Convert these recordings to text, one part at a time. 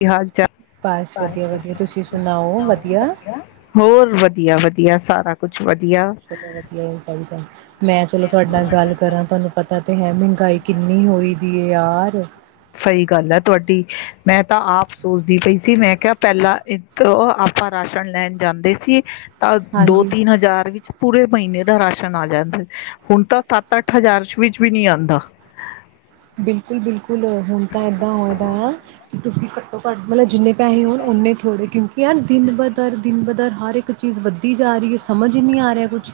ਕਿ ਹਾਲ ਚਾਲ, ਬਸ ਵਧੀਆ-ਵਧੀਆ ਵਧਿਯਾ, ਤੁਸੀਂ ਤੁਸੀ ਸੁਣਾਓ ਸੁਨਾਔ ਵਧੀਆ ਵਧਿਯਾ, ਹੋਰ ਵਧੀਆ ਵਧੀ। ਵਧੀਆ ਸਾਰਾ ਕੁਛ। ਵਧੀਆ ਚਲੋ ਵਧੀਆ ਹੀ ਚਾਹੀਦੈ। ਮੈਂ ਚਲੋ ਤੁਹਾਡੇ ਨਾਲ ਗੱਲ ਕਰਾਂ ਤੁਹਾਨੂੰ ਪਤਾ ਤੇ ਹੈ। ਮਹਿੰਗਾਈ ਕਿੰਨੀ ਹੋਈ ਦੀ ਹੈ ਯਾਰ। ਹਹ ਮੈਂ ਤਾਂ ਆਪ ਸੋਚਦੀ ਪਈ ਸੀ। ਮੈਂ ਕਿਹਾ ਪਹਿਲਾਂ ਇਥੋ ਆਪਾਂ ਰਾਸ਼ਨ ਲੈਣ ਜਾਂਦੇ ਸੀ। ਹਹ ਤਾਂ ਦੋ ਹਾਂਜੀ ਤਿੰਨ ਹਜ਼ਾਰ ਵਿੱਚ ਪੂਰੇ ਮਹੀਨੇ ਦਾ ਰਾਸ਼ਨ ਆ ਜਾਂਦਾ ਹੁਣ ਤਾਂ ਸੱਤ ਅੱਠ ਹਜ਼ਾਰ ਵਿੱਚ ਵੀ ਨਹੀਂ ਆਉਂਦਾ ਬਿਲਕੁਲ- ਬਿਲਕੁਲ ਹੁਣ ਤਾਂ ਏਦਾਂ ਹੋਈ ਦਾ। ਤੁਸੀਂ ਘੱਟੋ ਘੱਟ ਮਤਲਬ ਜਿੰਨੇ ਪੈਸੈ ਹੋਣ ਉਨੇ ਥੋੜ੍ਹੇ ਕਿਉਂਕਿ ਐ ਦਿਨ ਬ ਦਰ ਦਿਨ ਬ ਦਰ ਹਰ ਇੱਕ ਚੀਜ਼ ਵੱਧ ਦੀ ਜਾ ਰਹੀ ਐ। ਸਮਝ ਹੀ ਨਹੀਂ ਆ ਰਿਹਾ ਕੁਛ।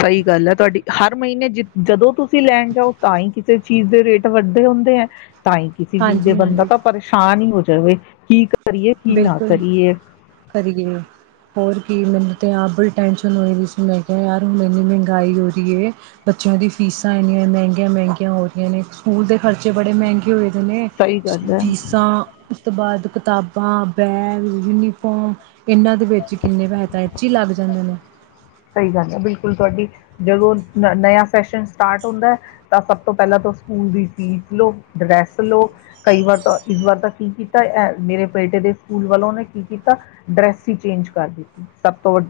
ਸਹੀ ਗੱਲ ਹੈ ਤੁਹਾਡੀ ਹਰ ਮਹੀਨੇ ਜੈ ਜਦੋਂ ਤੁਸੀ ਤੁਸੀਂ ਲੈਣ ਜਾਓ ਤਾਂ ਹੀ ਕਿਸੇ ਚੀਜ਼ ਦੇ ਰੇਟ ਵੱਧਦੇ ਹੁੰਦੇ ਐ। ਤਾਂ ਹੀ ਕਿਸੇ ਚੀਜ਼ ਦੇ ਬੰਦਾ ਹਾਂਜੀ-ਹਾਂਜੀ ਤਾਂ ਪਰੇਸ਼ਾਨ ਹੀ ਹੋ ਜਾਵੇ ਕੀ ਕਰੀਏ ਕੀ ਨਾ ਬਿਲਕੁਲ ਕਰੀਏ। ਕਿ ਮੈਨੂੰ ਤਾਂ ਆਪ ਬੜੀ ਟੈਂਸ਼ਨ ਹੋਈ ਪਈ ਸੀ ਮੈਂ ਕਿਹਾ ਯਾਰ ਹੁਣ ਇੰਨੀ ਮਹਿੰਗਾਈ ਹੋ ਰਹੀ ਐ ਬੱਚਿਆਂ ਦੀ ਫੀਸਾਂ ਇੰਨੀਆਂ ਮਹਿੰਗੀਆਂ ਮਹਿੰਗੀਆਂ ਹੋ ਰਹੀਆਂ ਨੇ ਸਕੂਲ ਦੇ ਖਰਚੇ ਬੜੇ ਮਹਿੰਗੇ ਹੋਏ। ਸਹੀ ਗੱਲ ਹੈ ਫੀਸਾਂ ਉਸ ਤੋਂ ਬਾਅਦ ਕਿਤਾਬ ਬਾ, ਬੈਗ, ਯੂਨੀਫੋਮ ਇਹਨਾਂ ਦੇ ਵਿੱਚ ਕਿੰਨੇ ਪੈਸੈ ਤਾਂ ਇਸ ਚ ਹੀ ਲੱਗ ਜਾਂਦੇ ਨੇ। ਸਹੀ ਗੱਲ ਐ ਬਿਲਕੁਲ ਤੁਹਾਡੀ ਜਦੋਂ ਨਵਾ ਸੈਕਸ਼ਨ ਸਟਾਰਟ ਹੁੰਦਾ ਤਾਂ ਸਭ ਤੋਂ ਪਹਿਲਾਂ ਤੋਂ ਸਕੂਲ ਦੀ ਫੀਸ ਲਓ ਡਰੈਸ ਲਓ ਕਈ ਵਾਰ ਇਸ ਵਾਰ ਤਾਂ ਕੀ ਕੀਤਾ ਮੇਰੇ ਬੇਟੇ ਦੇ ਸਕੂਲ ਵੱਲੋਂ ਉਹਨੇ ਕੀ ਕੀਤਾ ਡਰੈਸ ਹੀ ਚੇਂਜ ਕਰ ਦਿੱਤੀ ਸਭ ਤੋੜ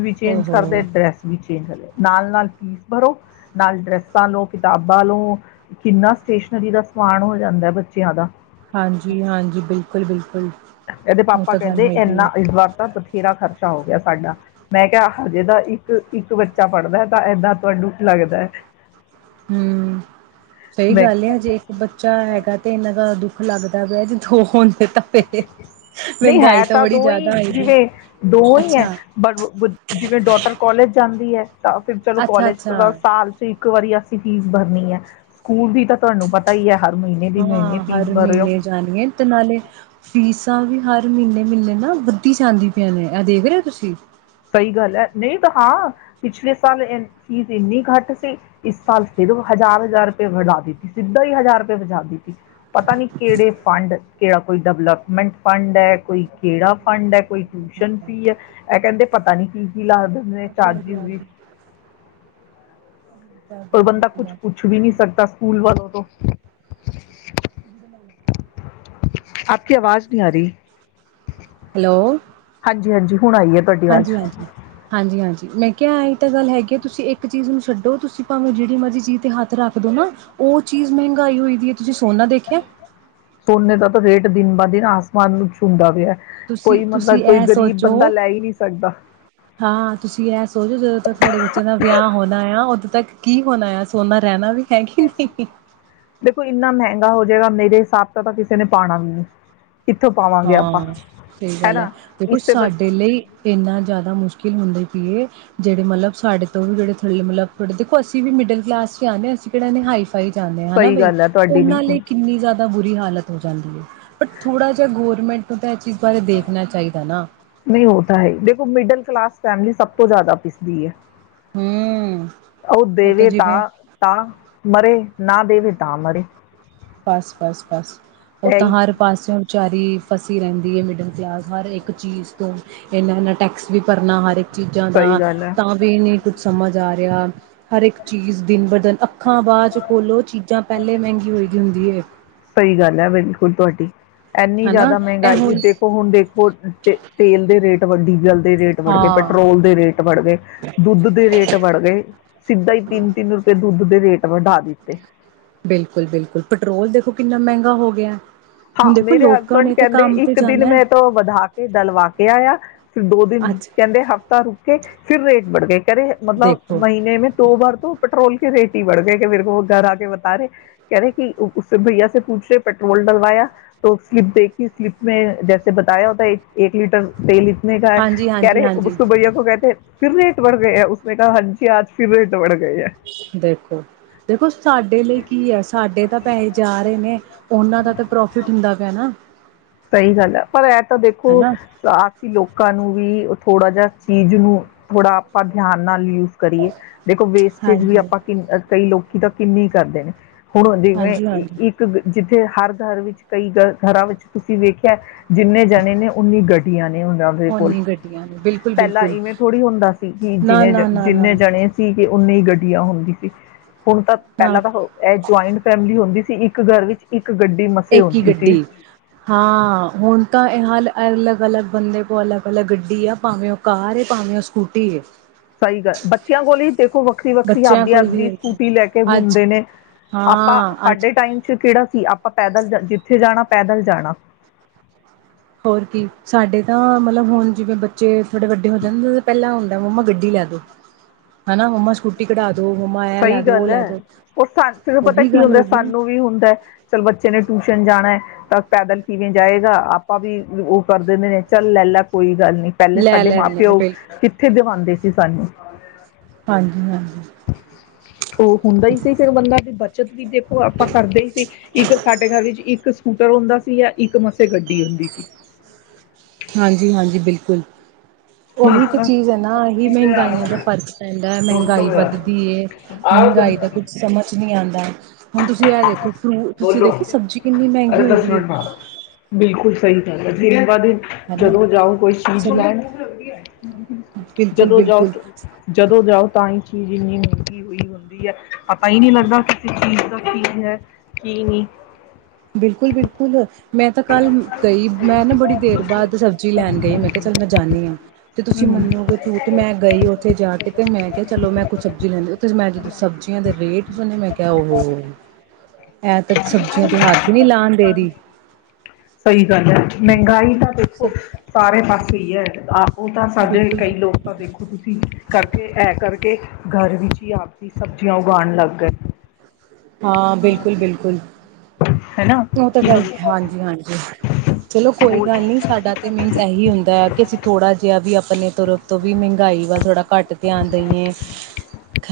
ਵੀ ਚੇਂਜ ਕਰਦੇ ਓਹੋ ਡਰੈਸ ਵੀ ਚੇਂਜ ਕਰਦੇ ਨਾਲ ਨਾਲ ੀ ਭਰੋ ਨਾਲ ਡਰੈਸਾਂ ਲਓ ਕਿਤਾਬਾਂ ਲਓ ਕਿੰਨਾ ਸਟੇਸ਼ਨਰੀ ਦਾ ਸਮਾਨ ਹੋ ਜਾਂਦਾ ਬੱਚਿਆਂ ਦਾ ਹਾਂਜੀ ਹਾਂਜੀ ਬਿਲਕੁਲ ਬਿਲਕੁਲ ਇਹਦੇ ਉਹ ਪਾਪਾ ਤਾਂ ਗੱਲ ਕਹਿੰਦੇ ਹੈਗੀ ਹੈ ਇੰਨਾ ਇਸ ਵਾਰ ਤਾਂ ਬਥੇਰਾ ਖਰਚਾ ਹੋ ਗਿਆ ਸਾਡਾ ਮੈਂ ਕਿਹਾ ਹਜੇ ਤਾਂ ਇੱਕ ਇੱਕ ਬੱਚਾ ਪੜ੍ਹਦਾ ਹੈ ਤਾਂ ਇੰਨਾ ਤੁਹਾਨੂੰ ਲੱਗਦਾ ਹੈ ਹਮ ਸਹੀ ਮੈਂ ਗੱਲ ਹੈ ਜੇ ਇੱਕ ਬੱਚਾ ਹੈਗਾ ਤੇ ਇੰਨਾ ਜ਼ਿਆਦਾ ਦੁੱਖ ਲੱਗਦਾ ਪਿਆ ਜੇ ਦੋ ਹੁੰਦੇ ਤਾਂ ਫੇਰ ਨਹੀਂ ਮਹਿੰਗਾਈ ਹੈ ਤਾਂ ਬੜੀ ਦੋ ਜ਼ਿਆਦਾ ਹੀ ਹੋਈ ਦੀ ਜਿਵੇਂ ਦੋ ਹੀ ਹੈ ਅੱਛਾ ਬ ਜਿਵੇਂ ਡੋਟਰ ਕਾਲਜ ਜਾਂਦੀ ਹੈ ਤਾਂ ਫਿਰ ਚਲੋ ਅੱਛਾ ਕਾਲਜ ਅੱਛਾ ਸਾਲ ਚ ਇੱਕ ਵਾਰੀ ਫੀਸ ਭਰਨੀ ਹੈ ਸਕੂਲ ਦੀ ਤਾਂ ਤੁਹਾਨੂੰ ਪਤਾ ਹੀ ਹੈ ਹਰ ਮਹੀਨੇ ਦੀ ਮਹੀਨੇ ਹਾਂ ਫੀਸ ਹਰ ਭਰ ਰਹੇ ਹੋ ਮਹੀਨੇ ਜਾਣੀ ਹੈ ਤੇ ਨਾਲੇ ਫੀਸਾਂ ਵੀ ਹਰ ਮਹੀਨੇ ਮਹੀਨੇ ਨਾ ਵੱਧਦੀ ਜਾਂਦੀ ਪਈਆਂ ਨੇ ਇਹ ਦੇਖ ਰਹੇ ਹੋ ਤੁਸੀਂ ਸਹੀ ਗੱਲ ਹੈ ਨਹੀਂ ਤਾਂ ਹਾਂ ਪਿਛਲੇ ਸਾਲ ਫੀਸ ਇੰਨੀ ਘੱਟ ਸੀ ਇਸ ਸਾਲ ਫਿਰ ਹਜ਼ਾਰ ਹਜ਼ਾਰ ਰੁਪਏ ਵਧਾ ਦਿੱਤੀ ਸਿੱਧਾ ਹੀ ਹਜ਼ਾਰ ਰੁਪਏ ਵਧਾ ਦਿੱਤੀ ਪਤਾ ਨੀ ਕਿਹੜੇ ਫੰਡ ਕਿਹੜਾ ਕੋਈ ਡਿਵਲਪਮੈਂਟ ਫੰਡ ਹੈ ਕੋਈ ਕਿਹੜਾ ਫੰਡ ਹੈ ਕੋਈ ਟਿਊਸ਼ਨ ਫੀ ਹੈ ਇਹ ਕਹਿੰਦੇ ਪਤਾ ਨੀ ਕੀ ਸ਼ਬਦ ਸਮਝ ਤੋ ਹਾਂਜੀ ਬਾਹਰ ਹਾਂਜੀ ਹਨ ਹਾਂਜੀ ਪਰ ਬੰਦਾ ਕੁਛ ਪੁੱਛ ਵੀ ਨਹੀਂ ਸਕਦਾ ਸਕੂਲ ਵਾਲੋਂ ਤੋਂ ਆਪ ਕੀ ਆਵਾਜ਼ ਨਹੀਂ ਆ ਰਹੀ ਹੈਲੋ ਜਿ ਹਾਂਜੀ। ਹੁਣ ਆਈ ਏ ਤੁਹਾਡੀ ਵਾਜ ਹਾਂਜੀ ਹਾਂਜੀ ਹਾਂਜੀ ਹਾਂਜੀ ਮੈਂ ਕਿਹਾ ਇਹ ਤਾ ਗੱਲ ਹੈ ਕੇ ਤੁਸੀਂ ਇੱਕ ਚੀਜ਼ ਨੂੰ ਛੱਡੋ ਤੁਸੀਂ ਭਾਵੇਂ ਜਿਹੜੀ ਮਰਜ਼ੀ ਜੀ ਤੇ ਹੱਥ ਰੱਖ ਦੋ ਨਾ ਓਹ ਚੀਜ਼ ਮਹਿੰਗਾਈ ਹੋਈ ਦੀ ਏ ਤੁਸੀਂ ਸੋਨਾ ਦੇਖਿਆ? ਉਹਨੇ ਦਾ ਤਾਂ ਰੇਟ ਦਿਨ ਬ ਦਿਨ ਆਸਮਾਨ ਨੂੰ ਛੂੰਡਾ ਪਿਆ ਤੁਸੀਂ ਕੋਈ ਮਤਲਬ ਤੁਸੀਂ ਕੋਈ ਇਹ ਗਰੀਬ ਸੋਚੋ, ਬੰਦਾ ਲੈ ਹੀ ਨਹੀਂ ਸਕਦਾ ਹਾਂ ਤੁਸੀਂ ਇਹ ਸੋਚੋ ਜਦੋਂ ਤ ਸਾਡੇ ਬੱਚਿਆਂ ਦਾ ਵਿਆਹ ਹੋਣਾ ਆ ਓਦੋਂ ਤੱਕ ਕੀ ਹੋਣਾ ਆ ਸੋਨਾ ਰਹਿਣਾ ਵੀ ਹੈ ਕਿ ਨਹੀਂ ਦੇਖੋ ਇੰਨਾ ਮਹਿੰਗਾ ਹੋ ਜਾਏਗਾ ਮੇਰੇ ਹਿਸਾਬ ਤਾਂ ਤਾਂ ਕਿਸੇ ਨੇ ਪਾਣਾ ਵੀ ਨਹੀਂ ਕਿੱਥੋਂ [inaudible] ਪਾਵਾਂਗੇ ਆਪਾਂ ਕਿ ਹੈਨਾ ਇਸ ਤੇ ਬ ਹੁੰਦੇ ਪੀਏ, ਜਿਹੜੇ ਮਤਲਬ ਸਾਡੇ ਤੋਂ ਵੀ ਜਿਹੜੇ ਥੱਲੇ ਮਲਬੇ ਦੇਖੋ ਅਸੀਂ ਵੀ ਮਿਡਲ ਕਲਾਸ ਚੇ ਆਂਨੇ ਆਂ ਅਸੀਂ ਕਿਹੜੇ ਏੱਨੇ ਹਾਈ ਪਾਏ ਜਾਂਨੇ ਹਾਂ ਨਾ ਸਹੀ ਬਈ, ਗੱਲ ਹੈ ਤੁਹਾਡੀ ਓਹਨਾਂ ਬਿਲਕੁਲ ਲਈ ਕਿੰਨੀ ਜ਼ਿਆਦਾ ਬੁਰੀ ਹਾਲਤ ਹੋ ਜਾਂਦੀ ਹੈ ਬ ਥੋੜਾ ਜ ਗੌਰਰਮੈਂਟ ਇਹ ਚੀਜ਼ ਬਾਰੇ ਦੇਖਣਾ ਚਾਹੀਦਾ ਨਾ ਨਹੀਂ ਉਹ ਤਾਂ ਹੈ ਹੀ ਦੇਖੋ ਮਿਡਲ ਕਲਾਸ ਫੈਮਲੀ ਸਭ ਤੋਂ ਜ਼ਿਆਦਾ ਪਿਸਦੀ ਹੈ ਹੂੰ। ਓਹ ਉਹ ਦੇਵੇ ਜਿਵੇਂ ਤਾਂ ਤਾਂ ਮਰੇ ਨਾ ਦੇਵੇ ਤਾਂ ਮਰੇ। ਬਸ ਬਸ ਬਸ, ਉਹ ਤਾਂ ਇਹੀ ਹਰ ਪਾਸੇਓ ਵਿਚਾਰੀ ਫਸੀ ਰਹਿੰਦੀ ਹੈ ਮਿਡਲ ਕਲਾਸ ਹਰ ਇੱਕ ਚੀਜ਼ ਤੋਂ ਇੰਨਾ ਇੰਨਾ ਟੈਕਸ ਵੀ ਭਰਨਾ ਹਰ ਇੱਕ ਚੀਜਾਂ ਸਹੀ ਦਾ, ਗੱਲ ਹੈ ਤਾਂ ਵੀ ਨੀ ਕੁੱਝ ਸਮਝ ਜਾ ਰੇਆ, ਹਰ ਏੱਕ ਚੀਜ਼ ਦਿਨ ਬ ਦਨ ਅੱਖਾਂ, ਬਾਅ ਚ ਖੋਲੋ ਚੀਜਾਂ ਪੈੱਲੇ ਮੈਂਗੀਆਂ ਸਈ ਗੱਲ ਐ ਬ ਹੁਣ ਤੋਡੀ। ਐਂਨੀ ਹਨਾ ਜਆਦਾ ਇਹ ਮੈਂਗਾਈ ਦੇਖੋ ਹੁਣ ਦੇਖੋ, ਤੇਲ ਦੇ ਰੇਟ। ਡੀਜਲ ਦੇ ਰੇਟ ਬੜ ਗਏ, ਹਾਂ ਪੈਟਰੋਲ ਦੇ ਰੇਟ ਬੜ ਗਏ, ਦੁੱਧ ਦੇ ਰੇਟ ਬੜ ਗਏ। ਸਿੱਧਾ ਈ ਤਿੰਨ ਤਿੰਨ ਰੁਪਏ ਦੁੱਧ ਦੇ ਰੇਟ ਵਢਾ ਦਿੱਤੇ ਬਿਲਕੁਲ-ਬਿਲਕੁਲ ਪਟਰੋਲ ਦੇਖੋ ਕਿੰਨਾ ਮੈਂਗਾ ਹੋ ਗੇਆ। ਹਾਂ, ਮੇਰੇ ਹਸਬੰਡ ਕੈਂਦੇ ਇੱਕ ਦਿਨ ਜਾਣਾ ਹੈ ਮੈਂ ਤੋਂ ਵਧਾ ਕੇ ਦਲਵਾ ਕੇ ਆਇਆ ਫਿਰ ਦੋ ਦਿਨ, ਅੱਜ ਕੈਂਦੇ ਹਫ਼ਤਾ ਰੁਕ ਕੇ ਫਿਰ ਰੇਟ- ਬੜਗੇ ਕੈਰੇ ਮਤਲਬ ਦੇਖੋ ਮਹੀਨੇਂ ਦੋ ਬਾਰ ਤੋਂ ਪਟਰੋਲ ਰੇਟ ਹੀ ਬੜ ਗਏ ਕਿ ਮੇਰੇ ਕੋ ਘਰ ਆ ਕੇ ਬਤਾ ਰਹੇ ਕਹਿ ਰਹੇ ਕਿ ਉਸੇ ਭਈਆ ਸ ਪੱਛ ਰਹੇ ਪੈਟਰੋਲ [unintelligible] ਵਾਇਆ ਤਾਂ ਸਲਿਪ ਦੇਖੀ ਸਲਿਪ ਮੈਂ ਜੈਸੇ ਬਤਾਇਆ ਹੋਦਾ ਇੱਕ ਲੀਟਰ ਤੇਲ ਲਟਰ [unintelligible] ਨੇ ਕਿਹਾ ਹਾਂਜੀ ਕਹਿ ਹਾਂਜੀ ਰਹੇ ਹਾਂਜੀ ਬਕ ਭਆ ਕੋ ਕਹਿਤੇ [unintelligible] ਫਿਰ ਰੇਟ ਬੜ ਗਏ ਉਸਨੇ ਕਹਾ ਹਾਂਜੀ, ਆਜ ਫਿਰ ਰੇਟ ਬੜ ਗਏ। ਦੇਖੋ, ਦੇਖੋ ਸਾਡੇ ਲਈ ਕੀ ਐ, ਸਾਡੇ ਤਾਂ ਪੈਹੇ ਜਾ ਰਏ ਨੇ ਓਅਨਾ ਉਹਨਾਂ ਦਾ ਤਾਂ ਪ੍ਰੋਫਿਟ ਹੁੰਦਾ ਪੇਆ ਨਾ। ਸਹੀ ਗੱਲ ਆ। ਪਰ, ਐ ਤਾ ਦੇਖੋ ਹਨਾ ਆ ਅਸੀ ਲੋਕਾਂ ਨੂੰ ਵੀ ਥੋੜਾ ਜੇਆ ਚੀਜ ਨੂ, ਥੋੜਾ ਆਪਾ ਧਿਆਨ ਨਾਲ ਯੂਜ ਕਰੀਏ। ਦੇਖੋ ਵੇਸਟੇਜ਼ ਵੀ ਹਾਂਜੀ ਆਪਾ ਕਿ ਕਈ ਲੋਕ ਤਾਂ ਕਿੰਨੀ ਕਰਦੇ ਨੇ। ਹਾਂਜੀ ਹਾਂਜੀ [unintelligible] ਤੇ ਹਰ ਘਰ ਵਿੱਚ ਕਈ ਘਰਾਂ ਵਿੱਚ ਤੁਸੀ ਵੇਖੇਆ ਜਿੰਨੇ ਜਣੇ ਨੇ ਉਨੀ ਗਡੀਆਂ ਨੇ ਉਨਾਂ ਦੇ ਕੋਲ। ਓਨੀ ਗੱਡੀਆਂ ਨੇ ਬਿਲਕੁਲ ਪੈਲਾ ਬਿਲਕੁਲ ਇਵੇਂ ਥੋੜੀ ਹੁੰਦਾ ਸੀ, ਕਿ ਨਾ ਜਿਨੇ ਜ ਨਾ ਨਾ ਨਾ ਜਿੰਨੇ ਜਣੇ ਸੀਗੇ, ਓਨੀੇ ਗੱਡੀਆਂ ਹੁੰਦੀ ਸੀ। ਹੁਣ ਤਾਂ ਨਾ ਪੈਲਾ ਤਾਂ ਹੋ, ਏ ਜੁਆਇੰਟ ਫੈਮਿਲੀ ਹੁੰਦੀ ਸੀ। ਤੇ ਇੱਕ ਘਰ ਵਿੱਚ ਇੱਕ ਇੱਕ ਗੱਡੀ ਮਸੇ ਇੱਕ ਹੀ ਹੋਂਦੀ ਸੀ। ਗੱਡੀ ਹਾਂ, ਹੁਣ ਤਾਂ ਏ ਹੱਲ ਅਲੱਗ- ਅਲੱਗ ਬੰਦੇ ਕੋਲ ਅਲੱਗ- ਅਲੱਗ ਗੱਡੀ ਆ। ਭਾਵੇਂ ਓ ਕਾਰ ਐ ਭਾਵੇਂ ਓ ਸਕੂਟੀ ਐ। ਸਹੀ ਗੱਲ, ਬੱਚੇਆਂ ਕੋਲ ਈ ਦੇਖੋ ਵੱਖਰੀ- ਵੱਖਰੀ ਬੱਚਿਆਂ ਆਪਦੀ ਕੋਲ ਵੀ ਆਪਦੀ ਹੈਗੀ ਸਕੂਟੀ ਲੈ ਕੇ ਅੱਜ ਘੁੰਮਦੇ ਨੇ। ਆਪਾਂ ਹਾਂ ਅੱਜ ਸਾਡੇ ਟਾਈਮ ਚ ਕੇੜਾ ਆਪਾ ਪੈਦਲ ਜ ਜਿੱਥੇ ਜਾਣਾ ਪੈਦਲ ਜਾਣਾ। ਹੋਰ ਕੀ, ਸਾਡੇ ਤਾਂ ਮਲਬ ਹੋਨ ਜਿਵੇਂ ਬੱਚੇ ਥੋੜੇ ਵੱਡੇ ਹੋ ਜਾਂਦੇ ਪੈਲਾਂ ਹੁੰਦਾ ਮੰਮਾ ਗੱਡੀ ਲੈ ਦੋ। ਹਨਾ ਮੰਮਾ ਸਕੂਟੀ ਕਢਾ ਦੋ ਮੰਮਾ ਇਹ ਲੈ ਸਹੀ ਦੋ ਉਹ ਗੱਲ ਐ, ਲੈ ਦੋ ਓਅ [unintelligible] ਪਤਾ ਉਹੀ ਕੀ ਗੱਲ ਹੁੰਦੈ, ਹੋ ਗਈ ਨਾ ਸਾਨੂੰ ਵੀ ਹੁੰਦੈ ਚਲ ਬੱਚੇ ਨੇ ਟਿਊਸ਼ਨ ਜਾਣੈ। ਤਾਂ ਪੈਦਲ ਕਿਵੇਂ ਜਾਏਗਾ? ਆਪਾਂ ਵੀ ਓ ਕਰ ਦਿੰਦੇ ਨੇ ਚੱਲ ਲੈ ਲੈ ਕੋਈ ਗੱਲ ਨੀ ਪੈਲੇ ਲੈ ਸਾਡੇ ਮਾਂ ਲੈਂਦੇ ਆ ਪਿਓ ਬਿਲ ਕਿੱਥੇ ਦਿਵਾਂਦੇ ਸੀ। [unintelligible] ਹਾਂਜੀ- ਹਾਂਜੀ। ਓ ਹੁੰਦਾ ਹੀ ਸੀ ਫਿਰ ਬੰਦਾ ਵੀ ਬ ਜਦਵੀ ਦੇਖੋ ਓ ਆਪਾਂ ਕਰਦੇ ਹੀ ਸੀ। ਇੱਕ ਸਾਡੇ ਘਰ ਵਿੱਚ ਇੱਕ ਸਕੂਟਰ ਹੁੰਦਾ ਸੀ ਜਾਂ ਇੱਕ ਮਸੇ ਗੱਡੀ ਹੁੰਦੀ ਸੀ। ਹੁਣ ਓਹੀ ਤੇ ਤਾਂ ਚੀਜ਼ ਐ ਨਾ, ਏਹੀ ਮੈਹੰਗਾਈਆਂ ਦਾ ਫ਼ਰਕ ਪੈਂਦਾ ਮੈਹੰਗਾਈ ਵੱਧਦੀ ਏ। ਮੈਹੰਗਾਈ ਦਾ ਕੁਛ ਸਮਝ ਨਹੀਂ ਆਂਦਾ। ਹੁਨ ਤੁਸੀ ਐ ਦੇਖੋ, ਫ੍ਰੂ ਤੁਸੀਂ ਦੇਖੀ ਸਬਜੀ ਕਿੰਨੀ ਮੈਹੰਗੀ ਹੋਈ ਦੀ ਏ। [unintelligible] ਜਦੋ ਜਾਓ ਕੋਈ ਚੀਜ ਸਭ ਲੈਣ ਬਿਲਕੁਲ ਜਦੋਂ ਜਾਓ ਬਿਲਕੁਲ ਜਦੋਂ ਜਾਓ ਤਾਂ ਹੀ ਚੀਜ਼ ਇੰਨੀ ਮੈਹੰਗੀ ਹੋਈ ਹੁੰਦੀ ਐ। ਪਤਾ ਈ ਨੀ ਲੱਗਦਾ, ਕਿਸੇ ਚੀਜ਼ ਦਾ ਠੀਕ ਹੈ ਕੀ ਨੀ [inaudible] ਬਿਲਕੁਲ-ਬਿਲਕੁਲ! ਮੈਂ ਤਾਂ ਕੱਲ੍ਹ ਗਈ ਮੈਂ ਨਾ ਬੜੀ ਦੇਰ ਬਾਦ ਸਬਜ਼ੀ ਲੈਨ ਗਈ ਮੈਂ ਕਿਹਾ ਚੱਲ ਮੈਂ ਜਾਂਨੀ ਆਂ ਤੇ ਤੁਸੀਂ ਹਮ ਮੰਨੋਗੇ ਝੂਠ ਮੈਂ ਗਈ ਔਥੇ ਜਾ ਕੇ ਤੇ ਮੈਂ ਕਿਹਾ ਚਲੋ ਮੈਂ ਕੁਝ ਸਬਜ਼ੀ ਲੈਂਦੀ ਉੱਥੇ ਮੈਂ ਜਦੋਂ ਸਬਜ਼ੀਆਂ ਦੇ ਰੇਟ ਸੁਨੇ ਮੈਂ ਕਿਆ ਔ ਹੋ ਏ ਤਾਂ ਸਬਜ਼ੀਆਂ ਦੇ ਹਥ ਵੀ ਨੀ ਲਾਨ ਦੇਰੀ ਸਈ ਗੱਲ ਐ ਮਹਿੰਗਾਈ ਤਾਂ ਦੇਖੋ ਸਬ ਸਾਰੇ [unintelligible] ਔ ਤਾਂ ਸਾਡੇ ਬਿਲਕੁਲ ਕਈ ਬਿਲਕੁਲ, ਲੋਕ ਤਾਂ ਵੇਖੋ ਵੇਖੀ ਕਰਕੇ ਐ ਕਰਕੇ ਘਰ ਵੀਚ ਈ ਆਪ ਈ ਸਬਜਿਆਂ ਉਗਾਣ ਲਗ ਗਏ ਹਾਂ ਬਿਲਕੁਲ ਬਿਲਕੁਲ ਹੈ ਨਾ ਓ ਤਾ ਕਿ ਗੱਲ ਐ ਹਾਂਜੀ ਮਤਲਬ ਹਾਂਜੀ ਚਲੋ ਕੋਈ ਉਹ ਗੱਲ ਨਈ ਸਾਡਾ ਤੇ ਮੀਨਜ਼ ਏਹੀ ਹੁੰਦਾ ਕਿ ਅਸੀਂ ਥੋੜਾ ਜਿਹਾ ਵੀ ਆਪਨੇ ਤਰਫ਼ ਤੋਂ ਵੀ ਮਹਿੰਗਾਈ ਵਾਲ ਥੋੜਾ ਘੱਟ ਧਿਆਨ ਦਈਏ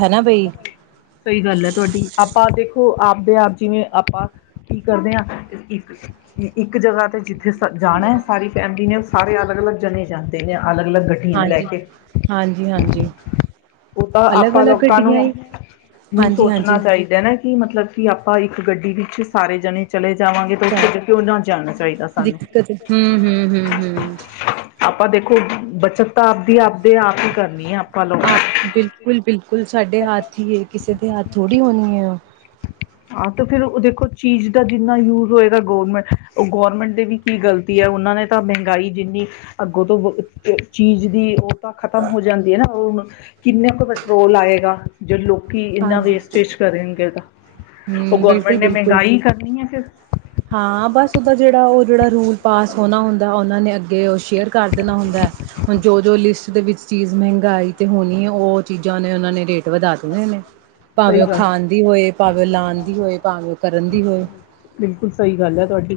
ਹੈਨਾ ਬਈ [unintelligible] ਸਈ ਗੱਲ ਐ ਤੁਆਡੀ ਆਪਾਂ ਦੇਖੋ ਆਪਦੇ ਆਪ ਜਿਵੇਂ ਆਪਾਂ ਕੀ ਕਰਦੇ ਆਂ ਇੱਕ ਜਗ੍ਹਾ ਤੇ ਜਿੱਥੇ ਜਾਣੇ ਸਾਰੀ ਫੈਮਿਲੀ ਨੇ ਸਾਰੇ ਲਗ ਅਲਗ ਜਨੇ ਜਾਦੇ ਆ ਅਲਗ-ਅਲਗ ਗੱਡੀਆਂ ਲੈ ਹਾਂਜੀ, ਕੇ ਹਾਂਜੀ, ਹਾਂਜੀ ਉਹ ਤਾਂ ਅਲੱਗ ਆਪਾਂ ਅਲੱਗ ਲੋਕਾਂ ਨੂੰ ਗੱਡੀਆਂ ਈ ਹੁਨ ਹਾਂਜੀ, ਸੋਚਨਾ ਹਾਂਜੀ ਚਾਈਦਾ ਨਾ ਕਿ ਮਤਲਬ ਕਿ ਅਪ ਪਾ ਇੱਕ ਗੱਡੀ ਵਿੱਚ ਸਾਰੇ ਜਾਨੇ ਚਲੇ ਜਾਵਾਂਗੇ ਤਾ ਚਾਹੇ ਓਥੇ [unintelligible] ਨਾ ਜਾਨਾ ਚਾਹੀਦਾ ਸਾਨੂੰ ਦਿੱਕਤ ਹੂੰ, ਹੂੰ, ਹੂੰ, ਹੂੰ [unintelligible] ਦੇਖੋ ਬੱਚਤ ਤਾਂ ਆਪਦੀ ਆਪ ਹੀ ਕਰਨੀ ਹੈ ਆਪਾਂ ਲੋਕਾਂ ਆਪ ਬਿਲਕੁਲ-ਬਿਲਕੁਲ ਸਾਡੇ ਹੱਥ ਈ ਏ ਕਿਸੇ ਦੇ ਹੱਥ ਥੋੜੀ ਹੋਨੀ ਏ ਔ ਆ ਤੋ ਫੇਰ ਔ ਦੇਖੋ ਚੀਜ਼ ਦਾ ਜਿੰਨਾ ਯੂਜ ਹੋਏਗਾ ਗਵਰਨਮੈਂਟ ਔ ਗੌਰਮੈਂਟ ਦੇ ਵੀ ਕੀ ਗਲਤੀ ਏ? ਔਨਾ ਨੇ ਤਾਂ ਮਹਿੰਗਾਈ ਜਿੰਨੀ ਅੱਗੋਂ ਤੋਂ [unintelligible] ਚੀਜ਼ ਦੀ ਖਤਮ ਹੋ ਜਾਂਦੀ ਏ ਨਾ ਕਿੰਨਾ ਕ ਕੰਟਰੋਲ ਆਏਗਾ ਜੇ ਲੋਕ ਕੀ ਇਨਾ ਹਾਂਜੀ ਵੇਸਟੇਜ ਕਰੇਂਗੇਦਾ ਔ ਹੂੰ ਗੌਰਮੈਂਟ ਬਿਲਕੁਲ, ਨੇ ਬਿਲਕੁਲ ਮਹਿੰਗਾਈ ਈ ਕਰਨੀ ਐ ਫੇਰ। ਹਾਂ, ਬਾਸ ਔਦਾ ਜੇੜਾ ਔ ਜੇੜਾ ਔ ਰੂਲ ਪਾਸ ਹੋਨਾ ਹੁੰਦਾ ਔਨਾਂ ਨੇ ਅੱਗੇ ਔ ਸ਼ੇਅਰ ਕਰ ਦੇਨਾ ਹੁੰਦੈ। ਹੁਨ ਜੋ-ਜੋ ਲਿਸਟ ਦੇ ਵਿੱਚ ਚੀਜ਼ ਮਹਿੰਗਾਈ ਤੇ ਹੋਨੀ ਏ ਔ-ਔ ਚੀਜਾਂ ਨੇ ਔਨਾਂ ਨੇ ਰੇਟ ਵਧਾ ਦੇਨੇੇ ਨੇ। ਸਹੀ ਭਾਵੇਂ ਔ ਗੱਲ। ਖਾਨ ਦੀ ਹੋਏ, ਭਾਵੇਂ ਔ ਲਾਨ ਦੀ ਹੋਏ, ਭਾਵੇਂ ਔ ਕਰਨ ਦੀ ਹੋਏ। ਸਈ ਗੱਲ ਐ ਤੁਆਡੀ,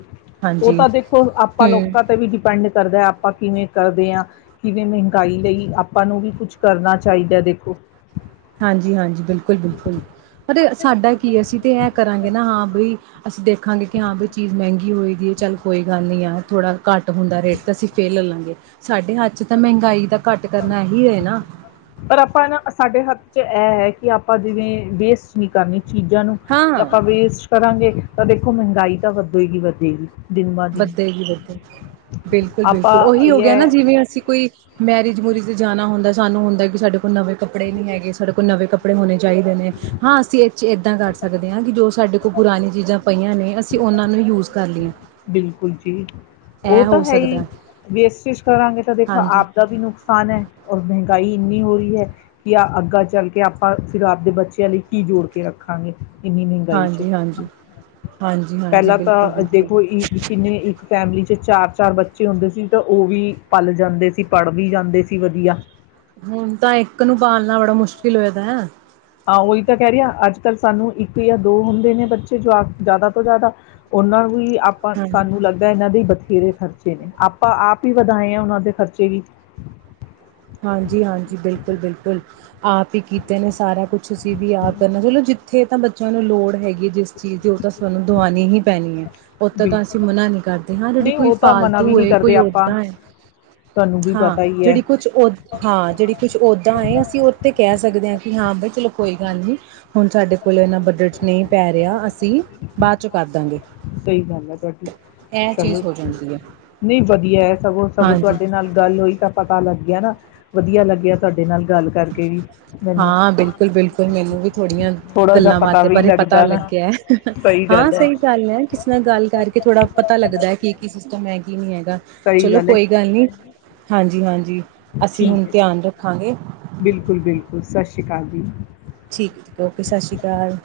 ਔ ਹਾਂਜੀ ਤਾਂ ਦੇਖੋ ਆਪਾਂ ਹੂੰ ਲੋਕਾਂ ਤੇ ਵੀ ਡਿਪੈਂਡ ਕਰਦ ਆਪਾਂ ਕਿਵੇਂ ਕਰਦੇ ਆਂ ਕਿਵੇਂ ਮਹਿੰਗਾਈ ਲਈ ਆਪਾਂ ਨੂੰ ਵੀ ਕੁਝ ਕਰਨਾ ਚਾਹਿਦਾ ਦੇਖੋ ਹਾਂਜੀ- ਹਾਂਜੀ ਬਿਲਕੁਲ। ਬਈ ਬਿਲਕੁਲ। ਅਰੇ, ਸਾਡਾ ਕੀ ਏ ਅਸੀਂ ਤੇ ਐ ਕਰਾਂਗੇ ਨਾ ਹਾਂ ਬਈ ਅਸੀਂ ਦੇਖਾਂਗੇ ਕਿ ਹਾਂ ਬੀ ਚੀਜ਼ ਮਹਿੰਗੀ ਹੋਏਗੀ ਚਲ ਕੋਈ ਗੱਲ ਨਹੀਂ ਆ ਥੋੜਾ ਘੱਟ ਹੁੰਦਾ ਰੇਟ ਤਾਂ ਅਸੀਂ ਫੇਲ ਹੋ ਲਾਂਗੇ ਸਾਡੇ ਹੱਥ ਚ ਮਹਿੰਗਾਈ ਦਾ ਘੱਟ ਕਰਨਾ ਹੀ ਹੈ ਨਾ- ਤੇ, ਇਹ ਹੈ ਕਿ ਆਪਾਂ ਦੋਵੇਂ ਵੇਸਟ ਨਹੀਂ ਕਰਨੀ। ਚੀਜ਼ਾਂ ਨੂੰ ਜੇ ਹਾਂ। ਆਪਾਂ ਵੇਸਟ ਕਰਾਂਗੇ ਤਾਂ ਦੇਖੋ ਮਹਿੰਗਾਈ ਦਾ ਵਧੇਗੀ ਵਧੇਗੀ। ਵੱਧੇ ਜੀ ਵੱਧੇ ਬਿਲਕੁਲ -ਬਿਲਕੁਲ ਆਪਾਂ ਉਹੀ ਹੈ ਗਾ ਨਾ ਇਹ ਜਿਵੇਂ ਅਸੀਂ ਕੋਈ ਮੈਰਿਜ ਮੂਰੀਜ ਤੇ ਜਾਣਾ ਹੁੰਦਾ। ਸਾਨੂੰ ਹੁੰਦਾ ਕਿ ਸਾਡੇ ਕੋਲ ਨਵੇਂ ਕੱਪੜੇ ਨਹੀਂ ਹੈਗੇ। ਸਾਡੇ ਕੋਲ ਨਵੇਂ ਕੱਪੜੇ ਹੋਣੇ ਚਾਹੀਦੇ ਨੇ। ਹਾਂ ਅਸੀਂ ਏਦਾਂ ਕਰ ਸਕਦੇ ਹਾਂ ਜਿਦੋ ਸਾਡੇ ਪੁਰਾਣੀ ਚੀਜ਼ਾਂ ਪਈਆਂ ਨੇ ਅਸੀਂ ਉਹਨਾਂ ਨੂੰ ਯੂਜ਼ ਕਰ ਲੀਏ। ਬਿਲਕੁਲ ਜੀ। ਉਹ ਤਾਂ ਹੈ ਹੀ, ਸਕਦਾ। ਵੇਸਟੀਜ ਕਰਾਂਗੇ ਤਾਂ ਦੇਖੋ ਹਾਂਜੀ, ਆਪ ਦਾ ਵੀ ਨੁਕਸਾਨ ਹੈ। ਔਰ ਮਹਿੰਗਾਈ ਇਨੀ ਹੋ ਰਹੀ ਹੈ ਕਿ ਆ ਅੱਗਾਾਂ ਚੱਲ ਕੇ ਆਪਾਂ ਫਿਰ ਆਪਦੇ ਬੱਚਿਆਂ ਲਈ ਕੀ ਜੋੜ ਕੇ ਰੱਖਾਂਗੇ। ਇੰਨੀ ਮਹਿੰਗਾਈ 'ਚ ਹਾਂਜੀ -ਹਾਂਜੀ- ਹਾਂਜੀ -ਹਾਂਜੀ, ਪਹਿਲਾਂ ਬਿਲਕੁਲ- ਤਾਂ ਬਿਲਕੁਲ। ਦੇਖੋ ਇ ਕਿੰਨੇ ਇੱਕ ਫੈਮਿਲੀ ਚ ਚਾਰ -ਚਾਰ ਬੱਚੇ ਹੁੰਦੇ ਸੀ। ਤਾਂ ਉਹ ਵੀ ਪਲ ਜਾਂਦੇ ਸੀ। ਪੜ ਵੀ ਜਾਂਦੇ ਸੀ ਵਧੀਆ। ਹੁਣ ਤਾਂ ਇੱਕ ਨੂੰ ਪਾਲਣਾ ਬੜਾ ਮੁਸ਼ਕਿਲ ਹੋਏਦਾ ਹੈ। ਹਾਂ ਉਹੀ ਤਾਂ ਕਹਿ ਰਹੀ ਆ ਅੱਜ ਕੱਲ੍ਹ ਸਾਨੂੰ ਇੱਕ ਜਾਂ ਦੋ ਹੁੰਦੇ ਨੇ ਬੱਚੇ ਜਾਂ ਜ਼ਿਆਦਾ ਤੋਂ ਜ਼ਿਆਦਾ ਉਹਨਾਂ ਨੂੰ ਹੀ ਆਪਾਂ, ਹਾਂਜੀ, ਸਾਨੂੰ ਲੱਗਦਾ ਇਹਨਾਂ ਦੇ ਬਥੇਰੇ ਖਰਚੇ ਨੇ, ਆਪਾਂ ਆਪ ਹੀ ਵਧਾਏ ਆ ਉਹਨਾਂ ਦੇ ਖਰਚੇ ਵੀ ਹਾਂਜੀ- ਹਾਂਜੀ, ਬਿਲਕੁਲ -ਬਿਲਕੁਲ ਆਪ ਹੀ ਕੀਤੇ ਨੇ ਸਾਰਾ ਕੁਛ ਅਸੀਂ ਵੀ ਆਪ ਕਰਨਾ ਚਲੋ ਜਿੱਥੇ ਤਾਂ ਬੱਚਿਆਂ ਨੂੰ ਲੋੜ ਹੈਗੀ ਹੈ। ਜਿਸ ਚੀਜ਼ ਦੀ ਉਹ ਤਾਂ ਸਾਨੂੰ ਦਵਾਉਣੀ ਹੀ ਪੈਣੀ ਹੈ। ਉਹ ਤਾਂ ਤਾਂ ਬਿਲਕੁਲ, ਅਸੀਂ ਮਨਾ ਨਹੀਂ ਕਰਦੇ, ਹਾਂ ਜਿਹੜੀ ਨਹੀਂ ਕੋਈ ਉਹ ਤਾਂ ਮਨਾ ਵੀ ਫਾਲਤੂ ਨਹੀਂ ਹੈ ਕੋਈ ਕਰਦੇ ਆਪਾਂ। ਦਾਂ ਹੈ ਤੁਹਾਨੂੰ ਵੀ ਹਾਂ ਪਤਾ ਹੀ ਹੈ। ਜਿਹੜੀ ਕੁਛ ਹਾਂ ਜਿਹੜੀ ਕੁੱਛ ਔਦਾਂ ਏ ਅਸੀਂ ਉਹ ਤ ਕਹਿ ਸਕ ਸਕਦੇ ਹਾਂ, ਕਿ ਹਾਂ ਬ ਚਲੋ ਕੋਈ ਗੱਲ ਨੀ ਹੁਣ ਸਾਡੇ ਕੋਲ ਇਨਾ ਬਜਟ ਚ ਨਹੀਂ ਪੈ ਰਿਹਾ ਅਸੀਂ ਬਾਅਦ ਚ ਕਰ ਦਾਂਗੇ। ਸਹੀ ਗੱਲ ਹੈ ਤੁਹਾਡੀ, ਇਹ ਚਲੋ ਚੀਜ਼ ਹੋ ਜਾਂਦੀ ਹੈ। ਨਹੀਂ ਵਧੀਆ ਹੈ। ਸਗੋਂ ਸਗੋਂ ਹਾਂਜੀ ਤੁਹਾਡੇ ਨਾਲ ਗੱਲ ਹੋਈ ਤਾਂ ਪਤਾ ਲੱਗ ਗਿਆ ਨਾ ਵਧੀਆ ਲੱਗਿਆ ਤੁਹਾਡੇ ਨਾਲ ਗੱਲ ਕਰਕੇ ਵੀ, ਮੈਨੂੰ ਹਾਂ ਬਿਲਕੁਲ ਬਿਲਕੁਲ ਮੈਨੂੰ ਵੀ ਥੋੜੀਆਂ ਥੋੜਾ ਜਹਾ ਗੱਲਾਂ ਪਤਾ ਬਾਤਾਂ ਵੀ ਬਾਰੇ ਪਤਾ ਲੱਗਦਾ ਨਾ ਸਹੀ ਗੱਲ ਹੈ। ਯਾਰ ਕਿਸੇ ਨਾਲ ਗੱਲ ਕਰਕੇ ਥੋੜਾ ਪਤਾ ਲੱਗਦਾ ਹੈ ਕੀ, ਕਿ ਸਿਸਟਮ ਹੈ ਕਿ ਨਹੀਂ ਹੈ। ਸਹੀ ਚਲੋ ਕੋਈ ਗੱਲ ਨੀ ਹੈ। ਹਾਂ ਜੀ ਹਾਂਜ ਜੀ, ਅਸੀਂ ਹੁਣ ਧਿਆਨ ਰੱਖ ਬਿਲਕੁਲ-ਬਿਲਕੁਲ ਸਤਿ ਸ਼੍ਰੀ ਅਕਾਲ ਜੀ। ਠੀਕ ਹੈ ਓਕੇ ਸਤਿ ਸ਼੍ਰੀ ਅਕਾਲ।